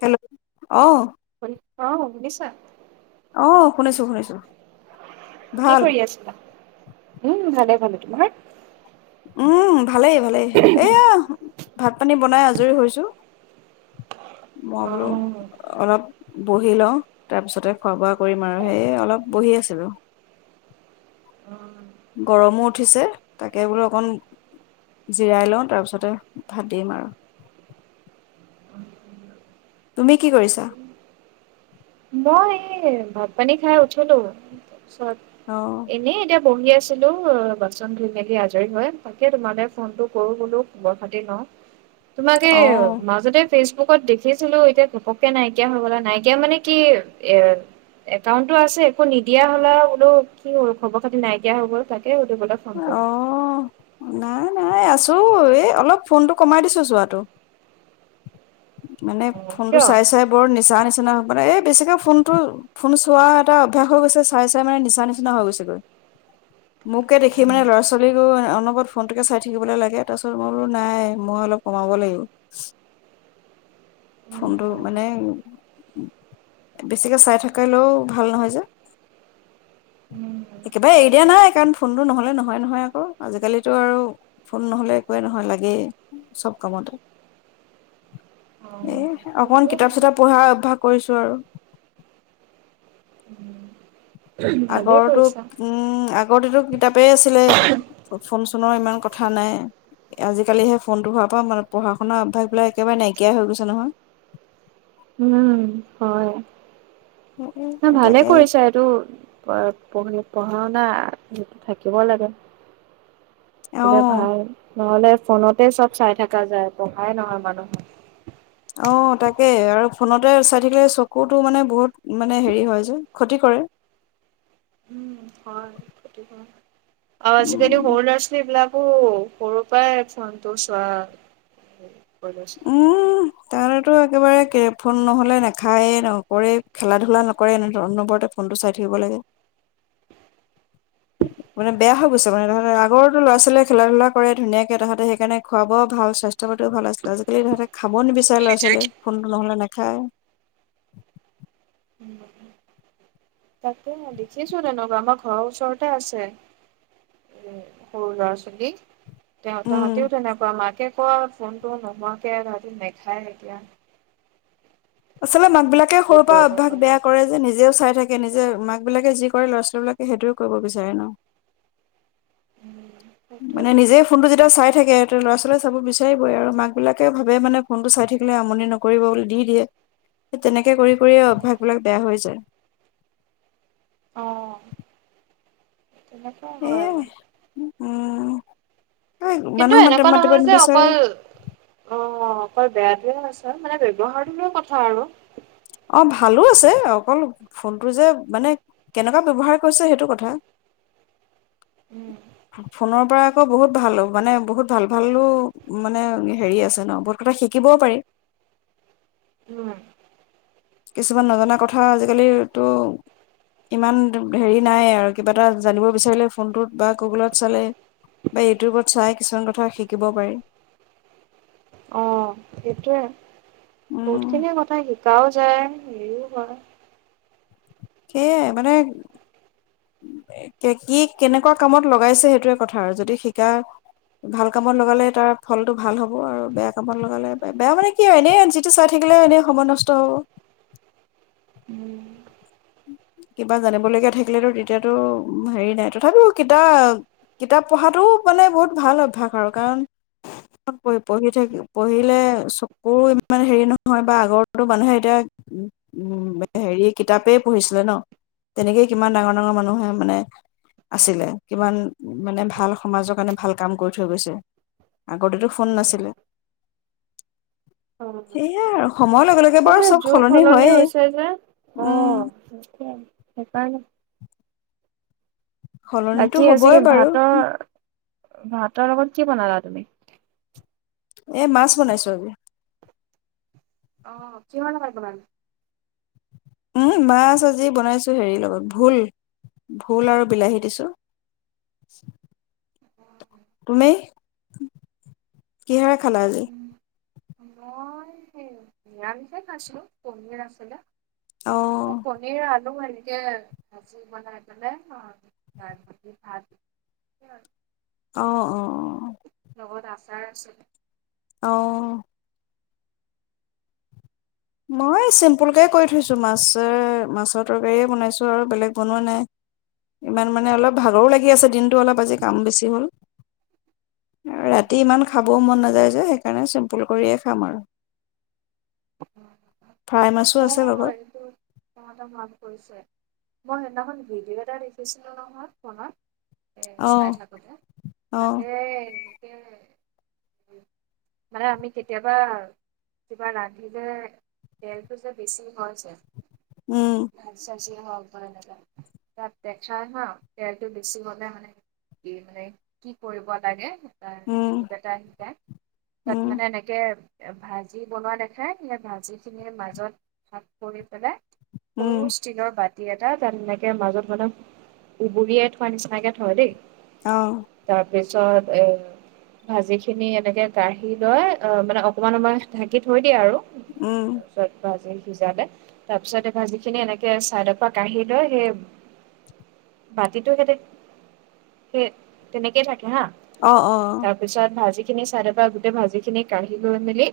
Hello অ' অ শুনিছা! অ' শুনিছো শুনিছো কি ভাল কৰি আছিলা? উম ভালেই ভালেই তোমাৰ উম ভালেই ভালেই এইয়াহ, ভাত-পানী বনাই আজৰি হৈছো। মই অ বুলো অলপ বঢ়ি লও তাৰপিছতে খোৱা-বোৱা কৰিম আৰু সেই অলপ বঢ়ি আছিলো। গৰমো উঠিছে তাকে বোলো অকণ জিৰাই লওঁ তাৰপিছতে ভাত দিম আৰু তুমি কি কৰিছা? মই এই ভাত পানী খাই উঠিলো। তাৰপিছত অ এনেই এতিয়া বঢ়ি আছো। বাচন ধুই মেলি আজৰি হৈ তাকে তোমালে ফোনটো কৰো বোলো খবৰ-খাতি লওঁ, তোমাক এই অ মাজতে, ফেচবুকত দেখিছিলো এতিয়া ঘপককে নাইকিয়া হৈ গ'লা নাইকিয়া মানে, কি এ একাউণ্টটো আছে একো নিদিয়া হ'লা বোলো কি হ'ল খবৰ-খাতি নাইকিয়া হৈ গ'ল তাইৰ, তাকে সুধিবলে ফোন অ কৰিলো। নাই নাই আছো এই অলপ ফোনটো কমাই দিছো চোৱটো মানে অ ফোনটো কিয়? চাই চাই বৰ নিচা নিচিনা। মানে এই বেছিকৈ ফোনটো ফোন চোৱা এটা অভ্যাস হৈ গৈছে চাই চাই মানে নিচা নিচিনা হৈ গৈছেগৈ। মোকে দেখি মানে উম ল'ৰা ছোৱালীকো অনবৰত ফোনটোকে চাই থাকিবলৈ লাগে তাৰপিছত মই বোলো নাই মই অলপ কমাব লাগিব। উম ফোনটো মানে বেছিকে চাই থাকিলেও ভাল নহয় যে উম একেবাৰে এৰি অ দিয়া নাই কাৰণ ফোনটো নহ'লে নহয় নহয় আকৌ আজিকালিটো আৰু ফোন নহ'লে একোৱেই নহয় লাগেই চব কামতে অ', এহ অকণমান কিতাপ চিতাপ পঢ়া অভ্যাস, কৰিছো আৰু সেইটোৱে ভালে আগৰটো কৰিছা। উম আগ আগতেটো কিতাপেই আছিলে ফোন-চোনৰ ইমান কথা নাই আজিকালিহে ফোনটো হোৱাৰ পৰা মানে পঢ়া শুনাৰ অভ্যাসবিলাক একেবাৰে নাইকিয়াই হৈ গৈছে নহয়। উম হয়! নহয় ভালে তাকে কৰিছা এইটো প পঢ়ি পঢ়া-শুনা থাকিব লাগে। অ থাকিলে ভাল নহ'লে ফোনতে চব চাই থাকা যায় পঢ়াই নহয় মানুহ, অ তাকে আৰু ফোনতে চাই থাকিলে চকুটো মানে বহুত মানে হেৰি হয় যে ক্ষতি কৰে, উম হয় ক্ষতি কৰে। আজিকালি উম সৰু ল'চালি বিলাক, অ', সৰু পাই ফোনটো চোৱা। [unintelligible] তাহাতৰ একেবাৰে কে ফোন নহলে নাখায়ে নকৰে খেলা ধূলা নকৰে এনেধৰণ নম্বৰতে ফোনটো চাই থাকিব লাগে মানে বেয়া হৈ গৈছে মানে তাহাঁতে আগৰটো লৰা ছোৱালীয়ে খেলা ধূলা কৰে ধুনীয়াকে তাহাঁতে সেইকাৰণে খোৱা বোৱাও ভাল স্বাস্থ্য পাতিও ভাল আছিলে আজি, এ তাহঁতে খাব নিবিচাৰে ল'ৰা ছোৱালীয়ে ফোনতো নহলে নে? খাওঁ। তাকে দেখিছো তেনেকুৱা আমাৰ ঘৰৰ ওচৰতে আছে এ, সৰু ল'ৰা-ছোৱালী। অ' উম তাহাটিও তেনেকুৱা মাকে, কোৱা ফোনটো নোহোৱাকে ৰাতি নাখায় এতিয়া, আচলতে মাক বিলাকে কি সৰুৰ পৰা কৰিব অভ্যাস পাৰি বেয়া কৰে যে নিজেও চাই থাক এ নিজে মাক বিলাকে যি কৰে ল'ৰা ছোৱালী বিলাকে সেইটোেই কৰিব বিচাৰে ন? উম সেইটোৱে মানে নিজে ফোনটো যেতিয়া চাই থাকে এতে ল'ৰা ছোৱালী চাব বিচাৰিবই আৰু মাক বিলাকে ভাবে মানে ফোনটো চাই থাকিলে আমনি নকৰিব বুলি দি দিয়ে সেই তেনেক, কৰি কৰিয়েই উম, অভ্যাসবলাক বেয়া হৈ যায়। অ'। তেনেকুৱাই হয় এয়াই আৰু। উম কিন্তু মানুহ মাত এনেকুৱা মাতিব নহয় যে নিবিচাৰে অকল অ' অ অকল বেয়াটোৱে আছে মানে ব্যৱহাৰটো লৈ কথা আৰু অ ভালো আছে অকল ফোনটো যে মানে কেনেকুৱা ব্যৱহাৰ কৰিছে সেইটো কথা, উম ফো ফোনৰ পৰা আকৌ বহুত ভাল মানে বহুত ভাল ভালো মানে হেৰি আছে ন বহুত কথা শিকিবও পাৰি। হু। কিছুমান নজনা কথা আজিকালিতো ইমান দ হেৰি নাই আৰু কিবা এটা জানিব বিচাৰিলে ফোনটোত বা গুগলত চালে বা ইউটিউবত চাই কিছুমান কথা শিকিব পাৰি অ সেইটোৱে উম। গাঁও যায় হেৰিও হয়। সেইয়াই মানে, এ, কে কি কেনেকুৱা কামত লগাইছে সেইটোৱে কথা আৰু যদি শিকা ভাল কামত লগালে তাৰ ফলটো ভাল হ'ব আৰু বেয়া কামত লগালে বে বেয়া মানে কি এনে যিটো চাই থাকিলে এনেই সময় নষ্ট হ'ব। উম! কিবা জানিবলগীয়া থাকিলেতো তেতিয়াতো হেৰি নাই তথাপিও কিতাপ কিতাপ পঢ়াটোও মানে বহুত ভাল অভ্যাস আৰু কাৰণ প পঢ়ি থাকি পঢ়িলে চকুৰ ইমান হেৰি নহয় বা আগৰটো মানুহে এতিয়া উম, হেৰি কিতাপেই পঢ়িছিলে ন তেনেকেই কিমান ডাঙৰ ডাঙৰ মানুহে মানে আছিলে কিমান মানে ভাল সমাজৰ কাৰণে ভাল কাম কৰি থৈ গৈছে আগতেতো ফোন নাছিলে। অ', সেয়াই আৰু সময়ৰ লগে লগে বাৰু তাকে চব যুগ সলনি হয়েই হৈছে যে উম অ'। সেইকাৰনে। সলনিতো আজি হবই বাৰু। ভাতৰ ভাতৰ লগত কি বনালা তুমি। এ মাছ বনাইছো আজি। অ কিহৰ লগত বনালি। উম মাছ আজি বনাইছো হেৰি লগত ভোল ভোল আৰু বিলাহী দিছো। তুমি কিহেৰে। খালা আজি। মই নি নিৰামিষে খাইছিলো পনীৰ আছিলে। অ পনীৰ আ। মইও এনেকে ভাজি বনাই পেলাই [unintelligible] ভাত। অ'-অ'-অ'। লগত আছাৰ আছিল। অহ। মই চিম্পুল কেই কৰি থৈছোঁ মাছ মাছৰ তৰকাৰীয়ে বনাইছোঁ আৰু বেলেগ বনোৱা নাই। ইমান মানে অলপ ভাগৰো লাগে। কি আছে দিনটো অলপ আজি কাম বেছি হ'ল। ৰাতি ইমান খাব। বৰ মন নাযায় যে সেইকাৰণে চিম্পুল কৰিয়ে খাম আৰু। ফ্ৰাই মাছো আছে আহ লগত এইটো [unintelligible] মান কৰিছে। মই সেইদিনাখন ভিডিঅ' এটা দেখিছিলো নহয় ফোনত। এ অ চাই থাকোতে অ তাকে। মানে আমি কেতিয়াবা কিবা ৰান্ধো। তেলটো যে বেছি হয় যে। উম ভাজি সাজি। হব তেনো তাত দেখা হা তেলটো বেচি হ'লে মানে কি মানে কি কৰিব লাগে। উম, কিবা এটা আহি পায় তাত উম, মানে এনেকে। ভাজি বনোৱা দেখা। খাইহি ভাজি খিনিৰ মাজত ভাগ কৰি পেলাই। উম, সৰু ষ্টীল বাত। এটা তাত এনেকে মাজত মানে উবুৰিয়াই থোৱা নিচিনাকে থয় দেই। অ'। তাৰ পিছত এ ভাজি খিনি এনেকে কাঢ়ি লৈ অ মানে অকমান অকমান ঢাকি থৈ। দিয়া আৰু। উম, চত ভাজি। ভিজালে তাৰ পিছত এই ভাজি খিনি এনেকে চাইডৰ পৰা কাঢ়ি লয় সেই বাতিটো স'তে-স তেনেকেই থাকে। হা অ', অ', তাৰপিছত ভাজি। চাইডৰ গোটেই ভাজি খিনি কাঢ়ি লৈ মেলি।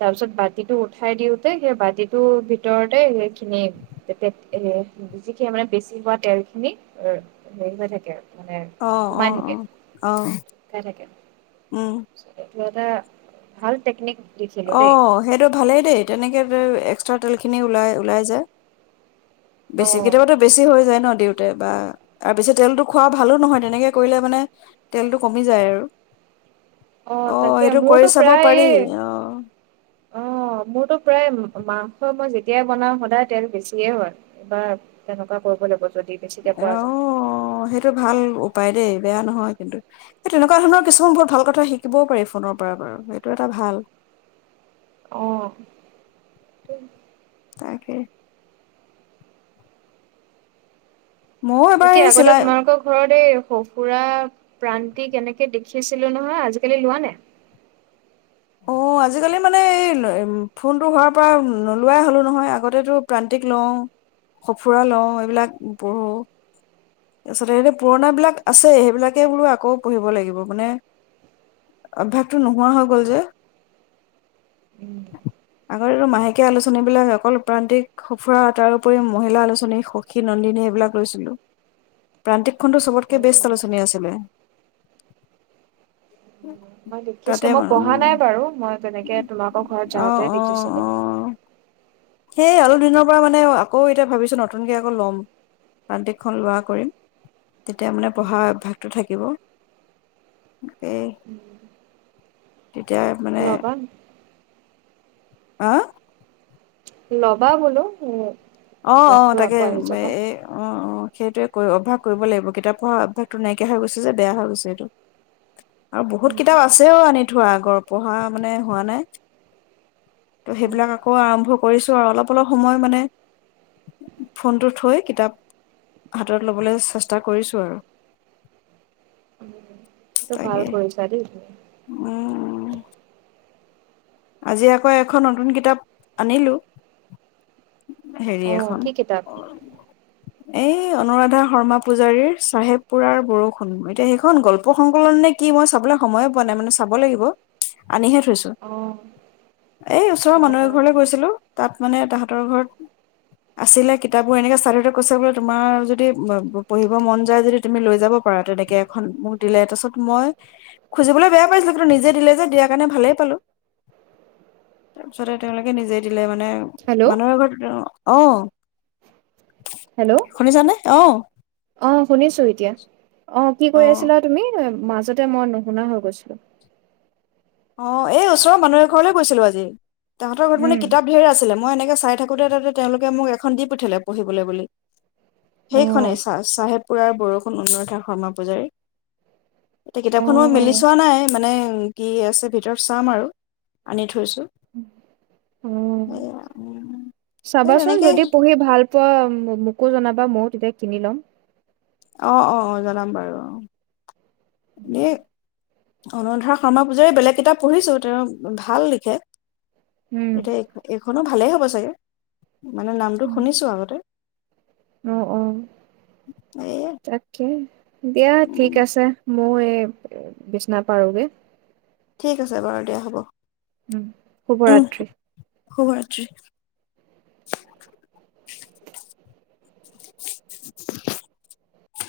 তাৰ পিছত বাতিটো উঠাই দিওতে সেই বাতিটোৰ ভিতৰতে সেইখিনি তে এ যিখিন মানে বেছি হোৱা তেল খিনি হেৰি হৈ থাকে আৰু অ' অ' অ' অ' শুকাই থাকে উম! এইটো ভাল ল টেকনিক, দেখিলো অ' দেই সেইটো ভালেই দেই তেনেকে, এক্সট্ৰা তেলখিনি ওলাই ওলাই যায়, অ বেছি কেতিয়াবাতো বেছি হৈ যায় ন দিওঁতে বা আৰু পিছে তেলটো খোৱা ভালো নহয় তেনেকে কৰিলে মানে তেলটো কমি যায় আৰু অ' তাকে সেইটো কৰি মোৰতো চাব প্ৰায় পাৰি এই অ' অ' মোৰতো প্ৰায় মাংসৰ মই যেতিয়াই বনাওঁ সদায় তেল বেছিয়ে হয় এইবাৰ তেনেকুৱা কৰিব লাগিব যদি বেছিকে অ পৰা যেন লাগে সেইটো ভাল উপায় দেই বেয়া নহয় কিন্তু এই তেনেকুৱা ধৰণৰ কিছুমান বহুত ভাল কথা শিকিবও পাৰি ফোনৰ পৰা বাৰু সেইটো এটা ভাল। অহ তাকে, ময়ো এবাৰ এয়া এই আগতে চিলাই তোমালোকৰ ঘৰত এই সঁফুৰা, প্ৰান্তিক এনেকে দেখিছিলো নহয় আজিকালি লোৱা নে? অ' আজিকালি মানে এই ফোনটো হোৱাৰ পৰা নোলোৱাই হ'লোঁ নহয়। আগতে টো প্ৰান্তিক লওঁ, সঁফুৰা লওঁ এইবিলাক পঢ়োঁ। তাৰপিছতে এইটো পুৰণ বিলাক আছে সেইবিলাকে বোলো আকৌ পঢ়িব লাগিব। মানে অভ্যাসটো নোহোৱা হৈ গল যে। আগতে এইটো মাহেকীয়া আলোচনী বিলাক অকল প্ৰান্তিক, সুঁফুৰা তাৰ উপৰি মহিলা আলোচনী, সখী, নন্দিনী এইবিলাক লৈছিলো। প্ৰান্তিক খনটো চবতকে বেষ্ট আলোচনী আছিলে। মই তাতে দেখিছিলো মই পঢ়া নাই বাৰু মই তেনেকে তোমালোকৰ ঘৰত যাওতে দেখিছিলো। সেয়ে অলপ দিনৰ পৰা মানে আকৌ এতিয়া ভাবিছো নতুনকে আকৌ ল'ম প্ৰান্তিকখন লোৱা কৰিম। তেতিয়া মানে পঢ়া অভ্যাসটো থাকিব তাকেই। তেতিয়া মানে ল'বা আ ল'বা বোলো। অ' অ' বেগটো আকৌ তাকেই আহি যাব। এ অ' অ' সেইটোৱে ক অভ্যাস কৰিব লাগিব। কিতাপ পঢ়াৰ অভ্যাসটো নাইকিয়া হৈ গৈছে যে বেয়া হৈ গৈছে সেইটো। আৰু বহুত কিতাপ আছেও আনি থোৱা আগৰ। পঢ়া মানে হোৱা নাই। ত' সেইবিলাক আকৌ আৰম্ভ কৰিছো। আৰু অলপ, অলপ সময় মানে ফোনটো থৈ কিতাপ হাতত ল'বলৈ চেষ্টা কৰিছোঁ আৰু। উম এইটো ভাল তাকে কৰিছা দেই। উম আজি আকৌ এখন নতুন কিতাপ আনিলো। হেৰি অ', কি কিতাপ? এখন এই অনুৰাধা শৰ্মা পূজাৰীৰ চাহেব পুৰাৰ বৰষুণ এতিয়া অ এই ওচৰৰ অ অ মানুহে ঘৰলৈ গৈছিলো তাত মানে তাহতৰ ঘৰত আছিলে কিতাপবোৰ এনেকে চাই থাকোতে কৈছে বোলে তোমাৰ যদি পঢ়িব মন যায় যদি তুমি লৈ যাব পাৰা তেনেকে এখন মোক দিলে তাৰপিছত মই খুজিবলৈ বেয়া পাইছিলো কিন্তু নিজে দিলে যে দিয়াৰ কাৰণে ভালেই পালো। তাৰপিছতে তেওঁলোকে নিজে দিলে মান মানে হেল্ল' মানুহ এঘৰত অ'। হেল্ল' শুনিছানে অ অ', শুনিছো এতিয়া অ' কি কৈ আছিলা তুমি? মাজতে মই নুশুনা হৈ গৈছিলো। অ', এই ওচৰৰ মানুহ এঘৰলৈ গৈছিলো আজি। তাহাতৰ উম। কিতাপ ঢেৰ আছিলে, মই এনেকে চাই থাকোতে তাতে তেওঁলোকে মোক এখন দি পঠিয়ালে পঢ়িবলৈ বুলি। সেইখনেই চা চাহেব পুৰাৰ বৰষুণ, অনুৰাধা শৰ্মা পূজাৰী। এতিয়া কিতাপখন মেলি চোৱা নাই মানে কি আছ ভিতৰত চাম আৰু আনি উম, এয়া চাবাচোন তেনেকেই যদি পঢ়ি ভাল পোৱা। মোকো জনাবা। অ' অ' অ' জনাম বাৰু অ'। [unintelligible] অনুৰাধা শৰ্মা পূজাৰীৰ বেলেগ কিতাপ পঢ়িছোঁ। তেওঁ ভাল লিখে। উম। এতিয়া এইখনো ভালে হ'ব। হয় চাগে। মানে নামটো শুনিছো আগতে। অ', অ', তাকে দিয়া ঠিক আছে। মইও এই বিচনা পাৰোগে। ঠিক আছে বাৰু দিয়া হ'ব। উম উম শুভৰাত্ৰি। শুভৰাত্ৰি।